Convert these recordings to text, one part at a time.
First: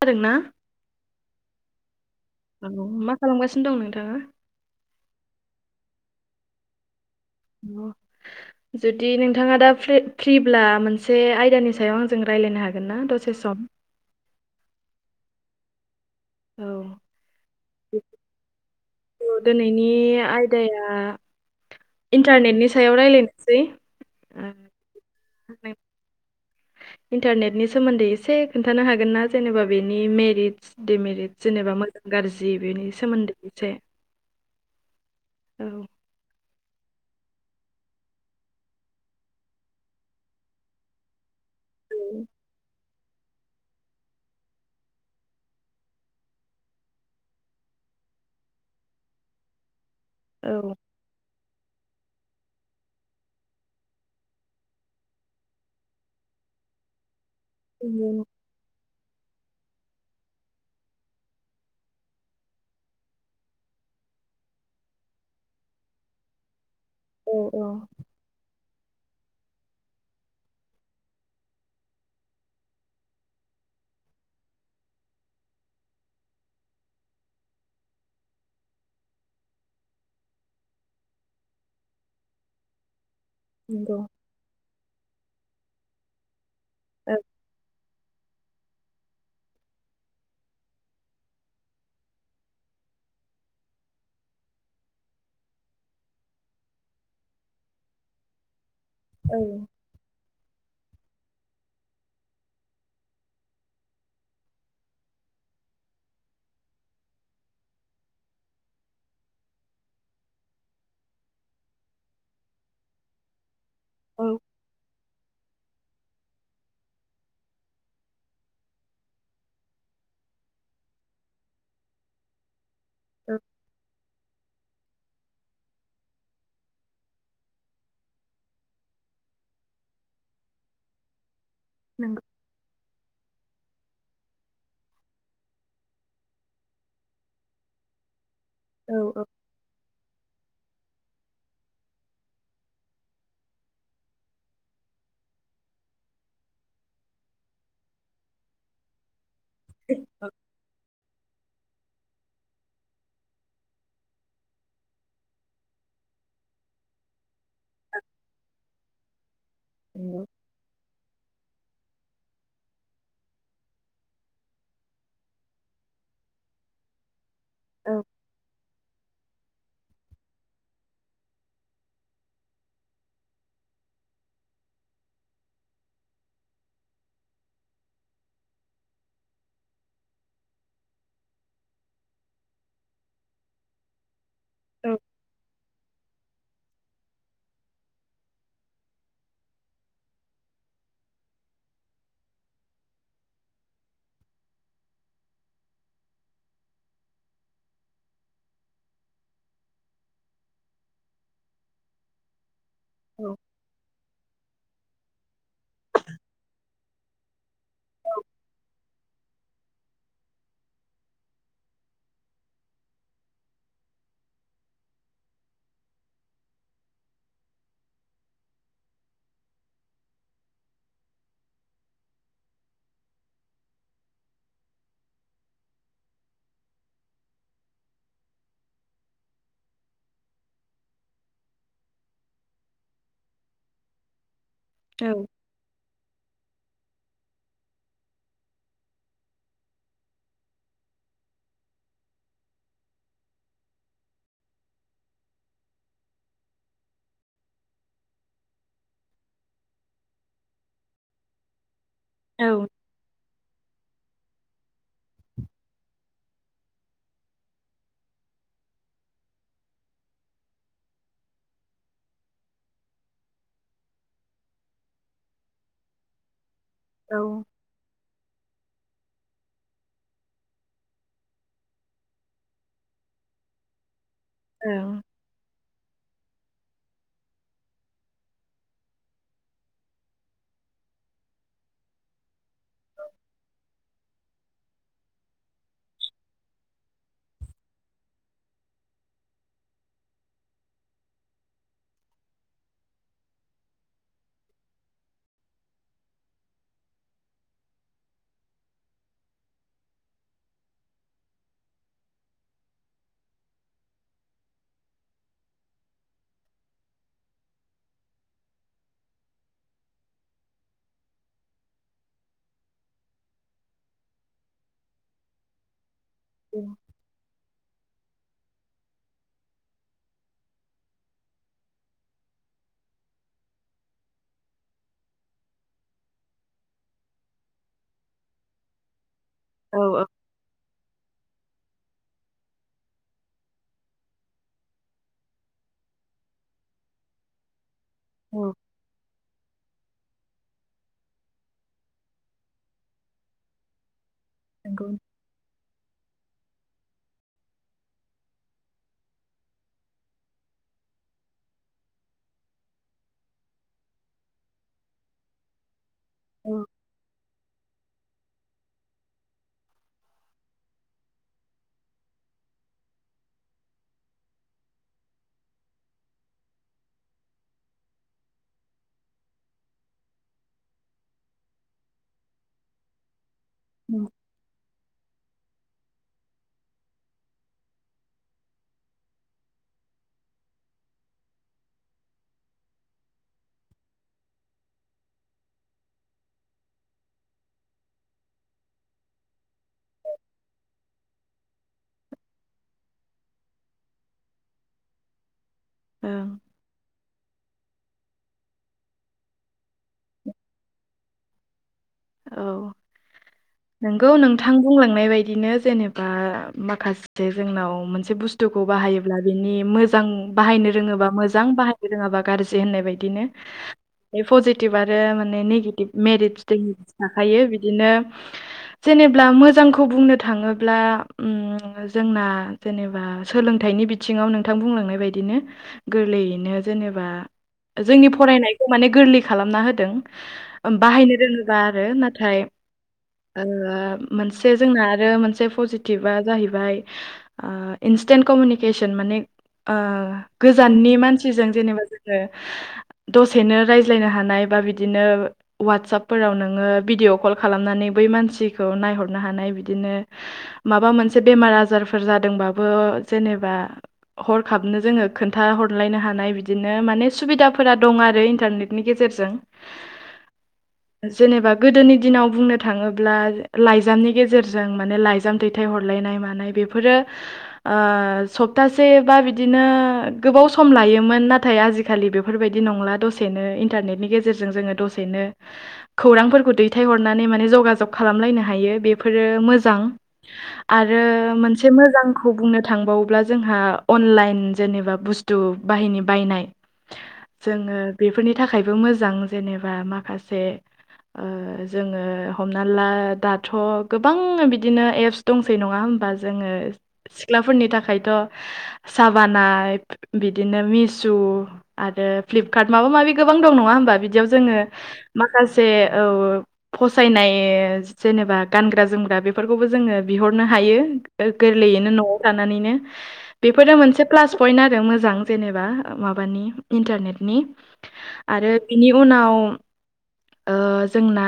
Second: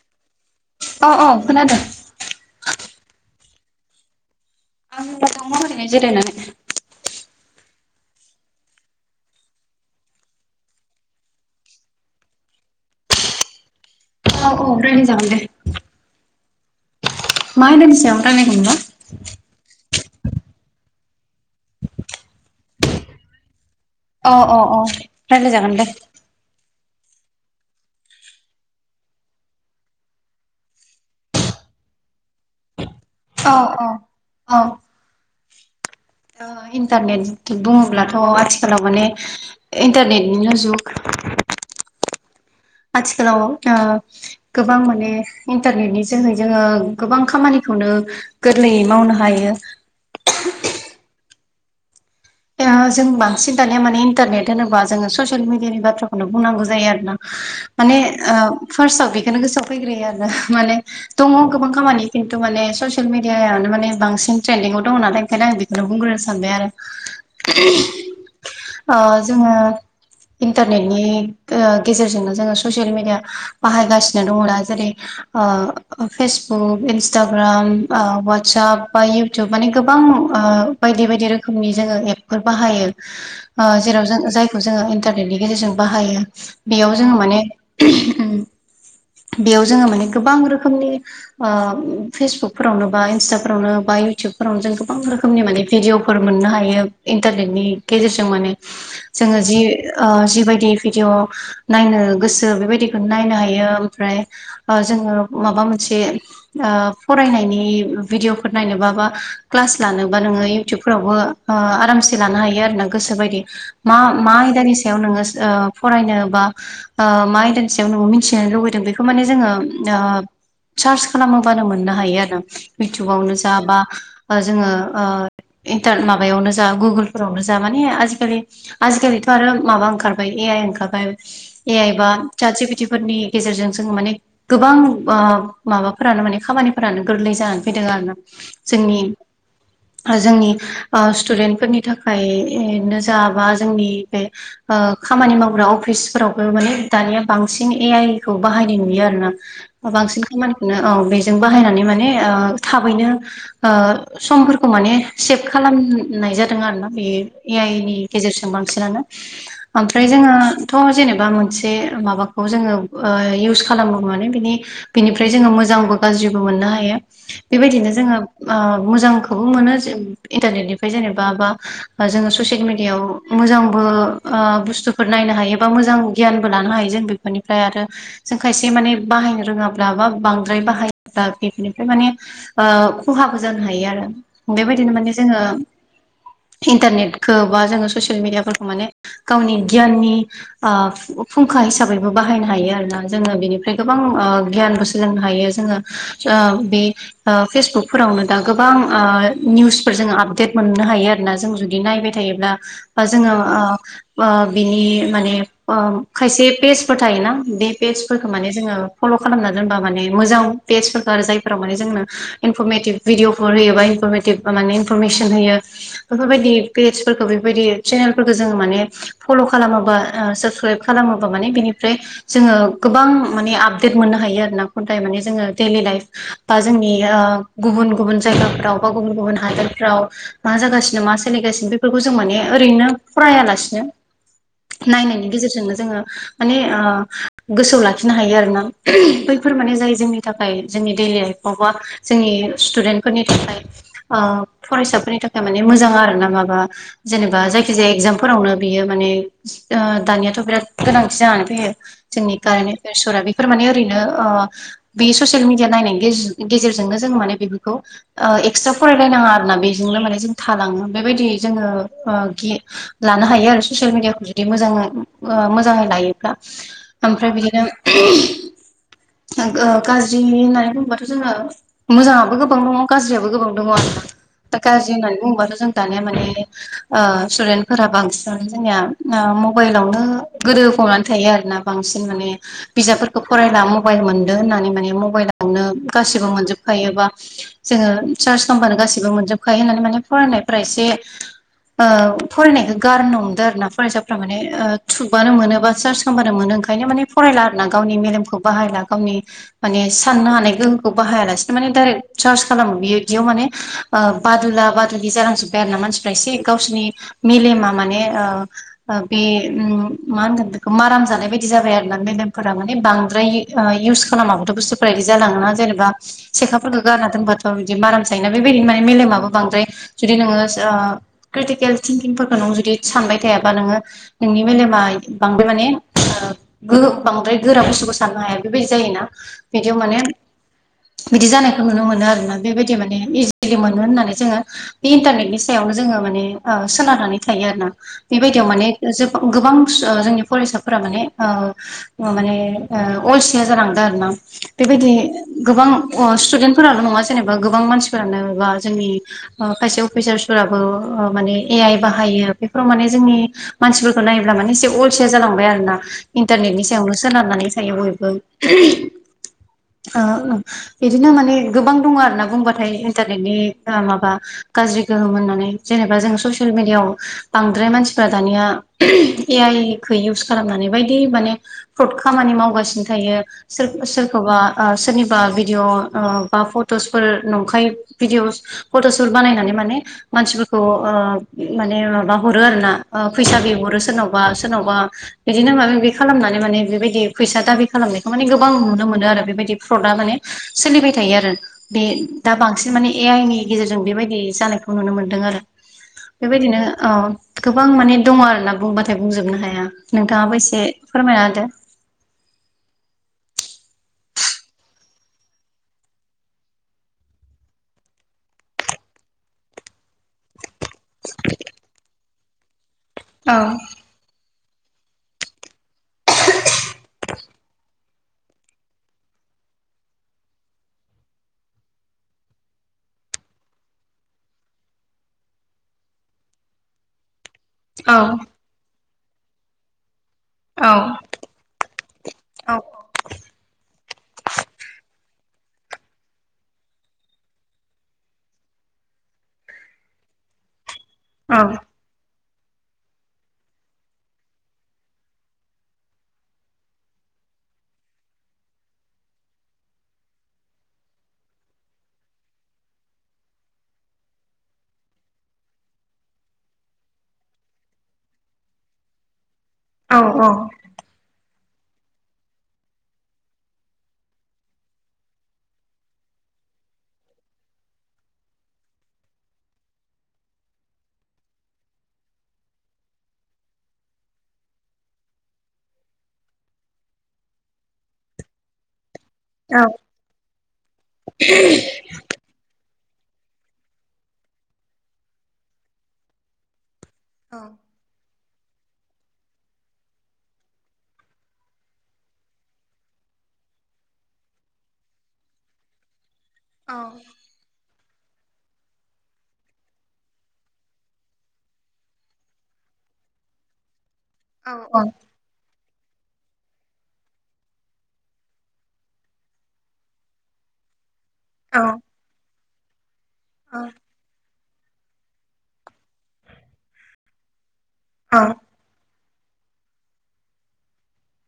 खोनादों ना? अ अ खोनादों औ मा खालामगासिनो दं नोंथाङा दङ' ओरैनो जिरायनानै अ जुदि नोंथाङा दा फ्रिब्ला मोनसे आयदानि सायाव आंजों रायज्लायनो हागोन ना दसे सम? अ औ रायलाय जागोन दे औ मा आयदानि सायाव रायलायगोन बा? औ दिनैनि आयदाया इन्टारनेटनि सायाव रायज्लायनोसै अ अ अ रायलाय जागोन दे इन्टारनेटनि सोमोन्दै एसे खोन्थानो हागोन ना जेनेबा बेनि मेरिटस डेमेरिटस जेनेबा मोजां गाज्रि बेनि सोमोन्दै औ एसे औ औ औ इन्टारनेट बुङोब्लाथ' आथिखालाव माने इन्टारनेटनिनो जुग [unintelligible] आथिखालाव गोबां माने इन्टारनेटनि जोहै जोङो गोबां खामानिखौनो गोरलैयै मावनो हायो औ दि जों बांसिन दानिया माने इन्टारनेट होनोबा जोङो ससियेल मिडियानि बाथ्राखौनो बुंनांगौ जायो आरो ना माने फार्साव बेखौनो गोसोआव फैग्रोयो आरो माने दङ गोबां खामानि खिन्थु माने ससियेल मिडियानो मान बांसि ट्रेन्डिङाव दङ नालाय ओंखायनो आं बि खोओ बुंग्रोनो सानबाय औ आरो जोंहा इन्टारनेटनि गेजेरजोंनो जोङो ससियेल मिडिया बाहायगासिनो दङ दा जेरै फेसबुक इन्सटाग्राम वाट्साप बा इउ टुब माने गोबां बायदि बायदि रोखोमनि जोङो एप फोर बाहायो नंगौ जेराव जों जायखौ जोङो इन्टारनेटनि गेजेरजों बाहायो बेयाव जोङो माने बेयाव जोङो माने गोबां रोखोमनि फेसबुकफोरावनो बा इन्सटाफोरावनो बा इउटुबफोरावनो जों गोबां रोखोम रोखोमनि माने भिडिअफोर मोननो हायो इन्टारनेटनि गेजेरजों माने जोङो जि जिबायदि भिडिअ नायनो गोसो बेबायदिखौनो नायनो हायो ओमफ्राय जोङो माबा मोनसे फरायनायनि भिडिअफोर नायनोब बा क्लास लानोबा नोङो इउटुबफोरावबो आरामसे लानो हायो आरो ना गोसो बायदि मा औ औ नंगौ औ मा आयदानि सायाव नोङो फरायनो बा मा आयदानि सायाव नोङो मिथिनो लुबैदों बेखौ माने जोङो सार्च खालामोबानो मोननो हायो आरो इउथुबावनो औ जा बा जोङो इन्टारन माबायावनो जा गुगोलफोरावनो जा माने आजिखालि आजिखालिथ आरो माबा ओंखारबाय ए आइ ओंखारबाय ए आइ बा नंगौ चात जि पि टि फोरनि गेजेरजों जोङो माने गोबां माबाफोरानो माने खामानिफोरानो गोरलै जानानै फैदों आरो ना जोंनि औ जोंनि स्टुडेन्टफोरनि थाखायनो जा बा जोंनि बे खामानि मावग्रा अफिसफोरावबो माने दानिया बांसिन ए आइ खौ बाहायनाय नुयो आरो ना बांसिन औ खामानिखौनो औ बे जों बायनानै माने थाबैनो समफोरखौ माने सेभ खालाम नाय जादों आरोना बेयो ए आइ नि गेजेरजों बांसिनानो ओमफ्राय नंगौ जोङोथ' जेनेबा मोनसे माबा खौ जोङो इउस खालामो माने बिनि बिनिफ्राय जोङो मोजांबो गाज्रिबो मोननो हायो बेबायदिनो औ जोङो मोजांखौबो मोनो इन्टारनेटनिफ्राय जेनेबा बा जोङो ससियेल मिडियायाव मोजांबो बुस्थुफोर नायनो हायो बा मोजां गियानबो लानो हायो जों बे फोरनिफ्राय आरो जों खायसे माने बाहायनो रोङाब्ला बा बांद्राय बाहायोब्ला बेफोरनिफ्राय माने खहाबो जानो हायो आरो औ बेबायदिनो माने जोङो इन्टारनेटखौ बा जोङो ससियेल मिडियाफोरखौ माने गावनि गियाननि फुंखा हिसाबैबो बाहायनो हायो आरोना जोङो बेनिफ्राय गोबां गियानबो सोलोंनो हायो जोङो बे फेसबुकफोरावनो दा गोबां निउसफोर जों [unintelligible] मोननो हायो आरोना जों जुदि नायबाय थायोब्ला ब जोङो औ बिनि माने खायसे पेजफोर थायोना बे पेेजफोरखौ माने जोङो फल खालामना दोनबा माने मोजां पेजफोरखौ आरो जायफोराव माने जोंनो इनफरमेटिभ भिडअफोर होयोबा इफरमेटिभ मे इनफरमेसन होयो बेफोरबायदि पेसफोरखौ बेफोरबायदि चेनेलफोरखौ जोङो माने फल खालामोबा साबसक्राइब खालामोबा माने बिनिफ्राय जोङो गोबां माने आपदेट मोननो हायो आरोना [unintelligible] माने जोङो डेलि लाइफ बा जोंनि गुबुन गुबुन जायगाफ्राव बा गुबुन गुबुन हादोरफ्राव मा जागासिनो मा सोलिगासिनो बेफोरखौ जों माने ओरैनो फरायालासिनो औ नायनायनि गेजेरजोंनो जोङो माने गोसोआव लाखिनो हायो आरोना बैफोर माने जाय जोंनि थाखाय जोंनि देइलि लाइफ बबेबा जोंनि स्टुदेन्टफोरनि थाखाय फरायसाफोरनि थाखाय माने मोजां आरो ना माबा जेनेबा जायखि जाया एगजामफोरावनो बियो माने दानियाथ बिराद गोनांथि जानानै फैयो जोंनि औ कारने [unintelligible] बेसरा बेफोर माने ओरैनो बे ससियेल मिडिया नायनायनि गेजेरजोंनो जों माने बेफोरखौ एक्सट्रा फरायलायनो नाङा आरो ना बेजोंनो माने जों थालाङो बेबायदि जोङो लानो हायो आरो ससियेल मिडियाखौ जुदि मोजांङै मोजाङै लायोब्ला [inaudible] ओमफ्राय बिदिनो [inaudible] गाज्रि होननानै बुङोबाथ' जोङो। मोजाङाबो गोबां दङ गाज्रियाबो गोबां दङ आरो दा गाज्रि औ होननानै बुङोबाथ' जों दानिया माने। स्टुदेन्टफोरा बांसिनानो जोंनिया मबाइलावनो गोदो फबनानै थायो आरोना। बांसिन माने बिजाबफोरखौ फरायला मबाइल मोनदों होननानै माने मबाइलावनो गासैबो मोनजोबखायो बा जोङो सार्च खालामब्लानो गासैबो मोनजोबखायो होननानै माने फरायनायफ्रा एसे फरायनायखौ गारनो हमदों आरो ना फरायसाफोरा माने थुबानो मोनो बा सार्च खालामबानो मोनो। ओंखायनो माने फरायला आरो ना गावनि मेलेमखौ बाहायला गावनि माने साननो हानाय गोहोखौ बाहायालासेनो माने डाइरेक्ट सार्च खालामो बिदियाव माने। बादुला बादुुलि जालांजोब्बाय आरो ना मानसिफ्रा एसे गावसोरनि मेलेमा माने। बे मा होनगोन बेखौ माराम जानाय बायदि जाबाय आरो ना मेदेमफोरा माने बांद्राय। इउस खालामाबाथ बुथुफोरा इदि जालाङो ना जेनेबा उम, सिखाफोरखौ गारना दोनबाथ' बिदि माराम जायोना बेबायदिनो माने मेलेमा। बांद्राय जुदि नोङो क्रिटिकेल थिंकिंफोरखौ नों जुदि सानबाय थायाबा नोङो नोंनि मेलेमा बांद्र माने। बांद्राय गोरा बुस्थुखौ साननो हाया बेबायदि जायोना। बिदियाव माने ओं बिदि जानायखौ नुनो मोनो आरोना बेबायदि माने इजिलि मोनो होननानै। जोङो बे इन्टारनेटनि सायावनो जोङो माने सोनारनानै थायो आरोना बेबायदियाव औ माने। गोबां जोंनि फरायसाफोरा माने। माने अलसिया जालांदों आरो ना। नंगौ बेबायदि गोबां स्टुडेन्टफोरानो नङा जेनेबा गोबां मानसिफोरानो बा जोंनि खायसे अफिसार्सफोराबो माने ए आइ बाहायो बेफोराव माने जोंनि। मानसिफोरखौ नायोब्ला माने एसे अलसिया जालांबाय आरो ना औ इन्टारनेटनि सायावनो सोनारनानै थायो बयबो। [unintelligible] बिदिनो माने गोबां दङ आरोना बुंबाथाय इन्टारनेटनि माबा। गाज्रि गोहोम होननानै जेनेबा जों ससियेल मिडियाआव बांद्राय मानसिफ्रा दानिया। ए आइखौ इउस खालामनानै बायदि माने फ्रड खामानि मावगासिनो थायो सोर सोरखौबा सोरनि बा भिडिअ बा फट'सफोर नंखाय भिडअ'स फट'सफोर बानायनानै माने मानसिफोरखौ माने माबा हरो आरो ना फैसा बिहरो सोरनावबा सोरनावबा बिदिनो माबाि खालामनानै माने बेबायदि फैसा दाबि खालामनायखौ माने गोबां नुनो मोनो आरो बेबायदि प्रडआ माने सोलिबाय थायो आरो बे दा बांसिन माने ए आइनि गेजेरजों बेबायदि जानायखौ नुनो मोन्दों आरो बेबायदिनो गोबां माने दङ आरोना बुंबाथाय बुंजोबनो हाया नोंथाङाबो एसे फोरमायना होदो औ नोंगौ नोंथां बुंलांनाय बायदिनो जेनेबा माखासे जोंनाव मोनसे बुस्थु खौ बाहायोब्ला बिनि मोजां मोजां बाहायनो रोङोबा मोजां बाहायनो रोङाबा गाज्रि होननाय बायदिनो औ बे पजिटिभ आरो माने नेगेटिभ मेरिटस देमेरिथस थाखायो बिदिनो जेनेब्ला मोजांखौ बुंनो थाङोब्ला जोंना जेनेबा सोलोंथाइनि बिथिङाव नोंथां बुंलांनाय बायदिनो गोरलैयैनो जेनेबा जोंनि फरायनायखौ माने गोरलै खालामना औ होदों बाहायनो रोङोबा आरो नाथाय औ मोनसे जोंना आरो मोनसे पजिटिभा जाहैबाय इन्स्टेन्ट कमिउनिकेसन माने गोजाननि औ मानसिजों जेनेबा जों दसेनो रायज्लायनो हानाय बा बिदिनो वाटसपफोरावनो नोङो भिडिअ कल खालामनानै बै मानसिखौ नायहरनो हानाय बिदिनो माबा मोनसे बेमार आजारफोर जादोंबाबो जेनेबा हरखाबनो जोङो खोन्था हरलायनो हानाय बिदिनो माने सुबिदाफोरा दं आरो इन्टारनेट नि गेजेरजों औ औ जेनेबा गोदोनि दिनाव बुंनो थाङोब्ला लाइजामनि गेजेरजों माने लाइजाम दैथाय हरलायनाय मानाय बेफोरो सप्तासे बा बिदिनो गोबाव सम लायोमोन नाथाय आजिखालि आजिखालि बेफोरबायदि नंला दसेनो इन्टारनेटनि गेजेरजों जोङो दसेनो खौरांफोरखौ दैथायहरनानै माने जगाजग खालामलायनो हायो बे बेफोरो मोजां आरो मोनसे मोजां आंखौ बुंनो थांबावोब्ला जोंहा अनलाइन जेनेबा बुस्थु बाहिनि बायनाय जोङो बेफोरनि थाखायबो मोजां जेनेबा माखासे जोङो हमना ला दाथ' गोबां बिदिनो एप्स दंसै नङा होमबा जोङो सिख्लाफोरनि थाखायथ' साबाना बिदिनो मिशु आरो फ्लिपकार्ट माबा माबि गोबां दं नङा होमबा बिदि बिदियाव जोङो माखासे औ फसायनाय जेनेबा गानग्रा जोमग्रा बेफोरखौबो जोङो बिहरनो हायो औ गोरलैयैनो न'आव थानानैनो बेफोरो मोनसे प्लास पइन्ट आरो मोजां जेनेबा माबानि इन्टारनेटनि आरो बेनि उनाव जोंना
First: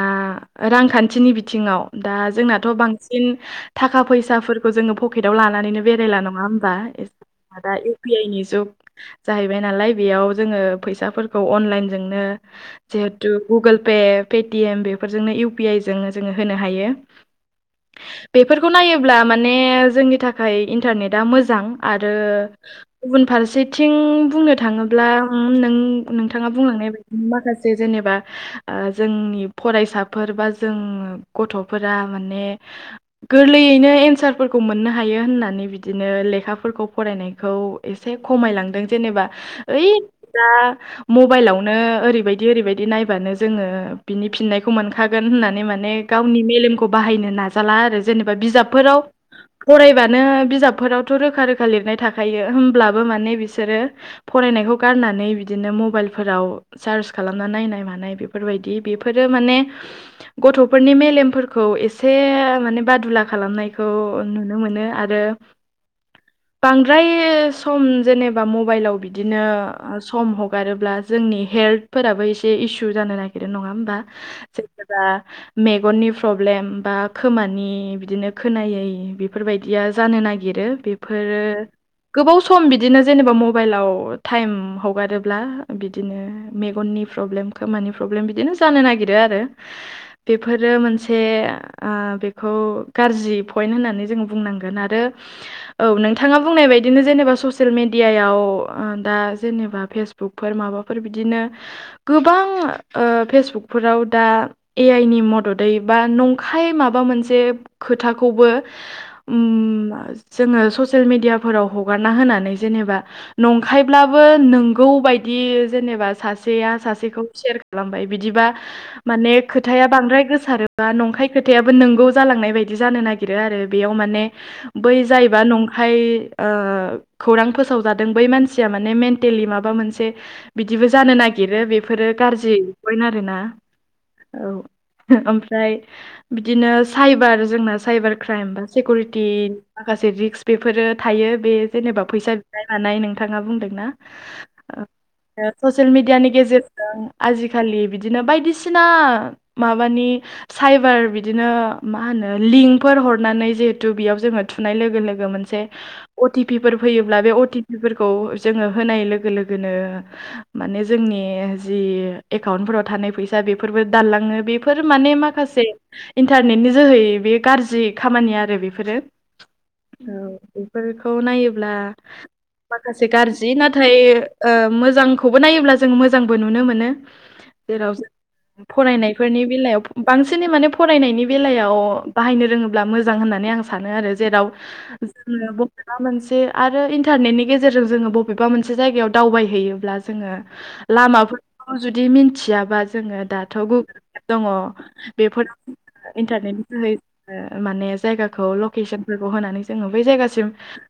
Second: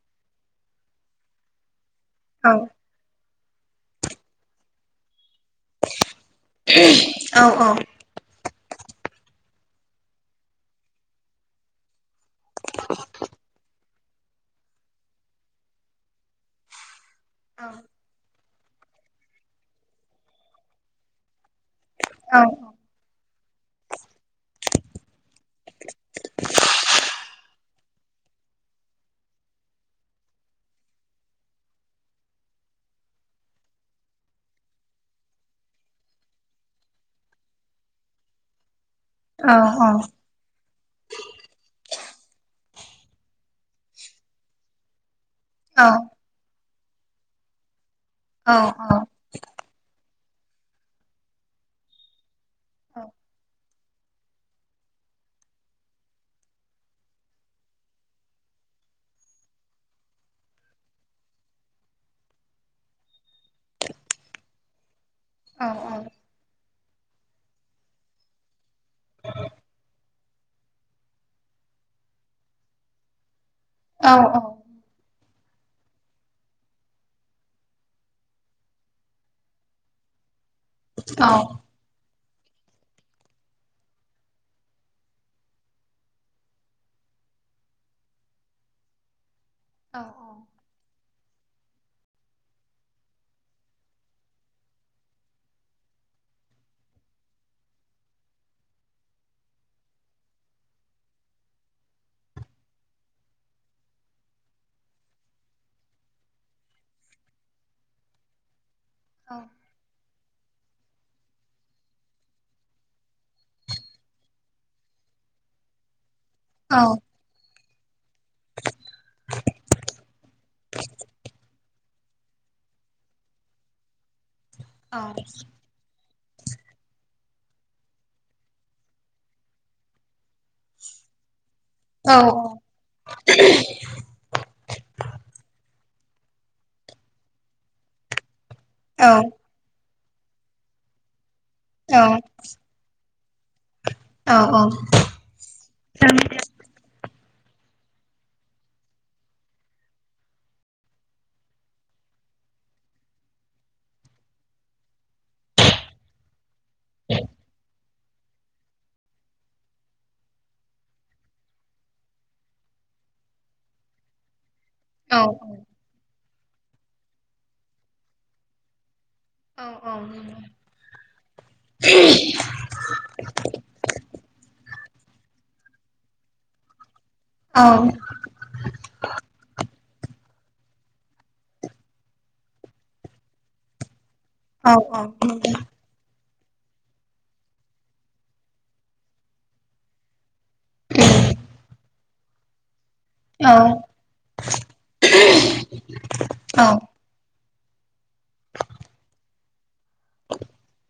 रांखान्थिनि बिथिङाव दा जोंनाथ' बांसिन न थाखा फैसाफोरखौ जोङो पकेटाव लानानैनो बेरायला नङा होमबा दा इउ फिर आइ जाहैबाय नालाय बेयाव जोङो फैसाफोरखौ अनलाइन जोंनो जिहेथु गुगोल पे पेटिएम बेफोरजोंनो इउ पि आइ जों जोङो होनो हायो औ बेफोरखौ नायोब्ला माने जोंनि थाखाय इन्टारनेटआ मोजां आरो औ गुबुन फारसेथिं बुंनो थाङोब्ला नों नोंथाङा बुंलांनाय बायदि माखासे जेनेबा जोंनि फरायसाफोर बा जों गथ'फोरा माने गोरलैयैनो एन्सारफोरखौ मोननो हायो होननानै बिदिनो लेखाफोरखौ फरायनायखौ एसे खमायलांदों जेनेबा औ ओइ औ दा मबाइलावनो ओरैबायदि ओरैबायदि नाय बानो जोङो बिनि फिननायखौ मोनखागोन होननानै माने गावनि मेलेमखौ बाहायनो नाजा जाला आरो। जेनेबा औ बिजाबफोराव फरायबानो बिजाबफोरावथ' रोखा रोखा लिरनाय थाखायो होमब्लाबो माने बिसोरो फरायनायखौ गारनानै बिदिनो मबाइलफोराव चार्ज खालामना नायनाय मा नाय बेफोरबायदि बेफोरो माने गथ'फोरनि मेलेमफोरखौ एसे माने बादुला खालामनाय खौ नुनो आरो औ बांद्राय सम जेने बा मबाइलाव बिदिनो सम हगारोब्ला जोंनि हेल्थफोराबो एसे इसु सु जानो नागिरो नङा होमबा जेनबा मेगननि प्रब्लेम बा खोमानि बिदिनो खोनायै बेफोरबायदिया जानो नागिरो। बेफोरो गोबाव सम बिदिनो जेनेबा मबाइलाव टाइम हगारोब्ला बिदिनो मेगननि प्रब्लेमखौ खोमानि प्रब्लेम बिदिनो जानो नागिरो आरो बेफोरो मोनसे ओ बेखौ गाज्रि पइन्ट होननानै जोङो बुंनांगोन आरो औ नोंथाङा बुंनाय बायदिनो जेनेबा ससियेल मेडियायाव दा जेनेबा फेसबुक फेसबुकफोर माबाफोर बिदिनो गोबां ओ फेसबुकफोराव दा ए आइ नि मददै बा नंखाय माबा मोनसे खोथाखौबो उम जोङो ससियेल मेडियाफोराव हगारना होनानै जेनेबा नंखायब्लाबो नंगौ बायदि जेनेबा सासेया सासे खौ सेयार खालामबाय बिदिबा माने खोथाया बांद्राय गोसारोबा नंखाय खोथायाबो नंगौ जालांनाय बायदि जानो नागिर रो आरो बेयाव माने बै जायोबा नं खाय ओ खौरां फोसावजादों बै मानसिया माने मेन्टेलि माबा मोनसे बिदिबो जानो नागिरो बेफोरो गाज्रि पइन आरोना। औ ओमफ्राय बिदिनो साइबार जोंना साइबार क्राइम बा सिकिउरिटि माखासे रिक्स बेफोरो थायो बे जेनेबा फैसा बिनाय नाय नोंथाङा बुंदोंना ससियेल मिडियानि गेजेरजों आजिखालि बिदिनो बायदिसिना माबानि साइबार बिदिनो मा होनो लिंकफोर हरनानै जिहेतु बेयाव जोङो थुनाय लोगो लोगो मोनसे अथिबिफोर फैयोब्ला बे अथिबिफोरखौ जोङो होनाय लोगो लोगोनो माने जोंनि जि एकाउन्टफोराव थानाय फैसा बेफोरबो दानलाङो बेफोर माने माखासे इन्टारनेटनि जोहै बे गाज्रि खामानि आरो बेफोरो औ। बेफोरखौ नायोब्ला माखासे गाज्रि नाथाय मोजांखौबो नायोब्ला जों मोजां बो नुनो मोनो जेराव फरायनायफोरनि बेलायाव बांसिनै माने फरायनायनि बेलायाव बाहायनो रोङोब्ला मोजां होननानै आं सानो आरो जेराव जोङो बबेबा मोनसे आरो इन्टारनेटनि गेजेरजों जोङो बबेबा मोनसे जायगायाव दावबायहैयोब्ला जोङो लामाफोर जुदि मिथियाबा जोङो औ दाथ' गुगोल दङ। बेफोर औ इन्टारनेटनि औ जोहै माने जायगाखौ लकेसनफोरखौ होनानै जोङो बै जायगासिम थां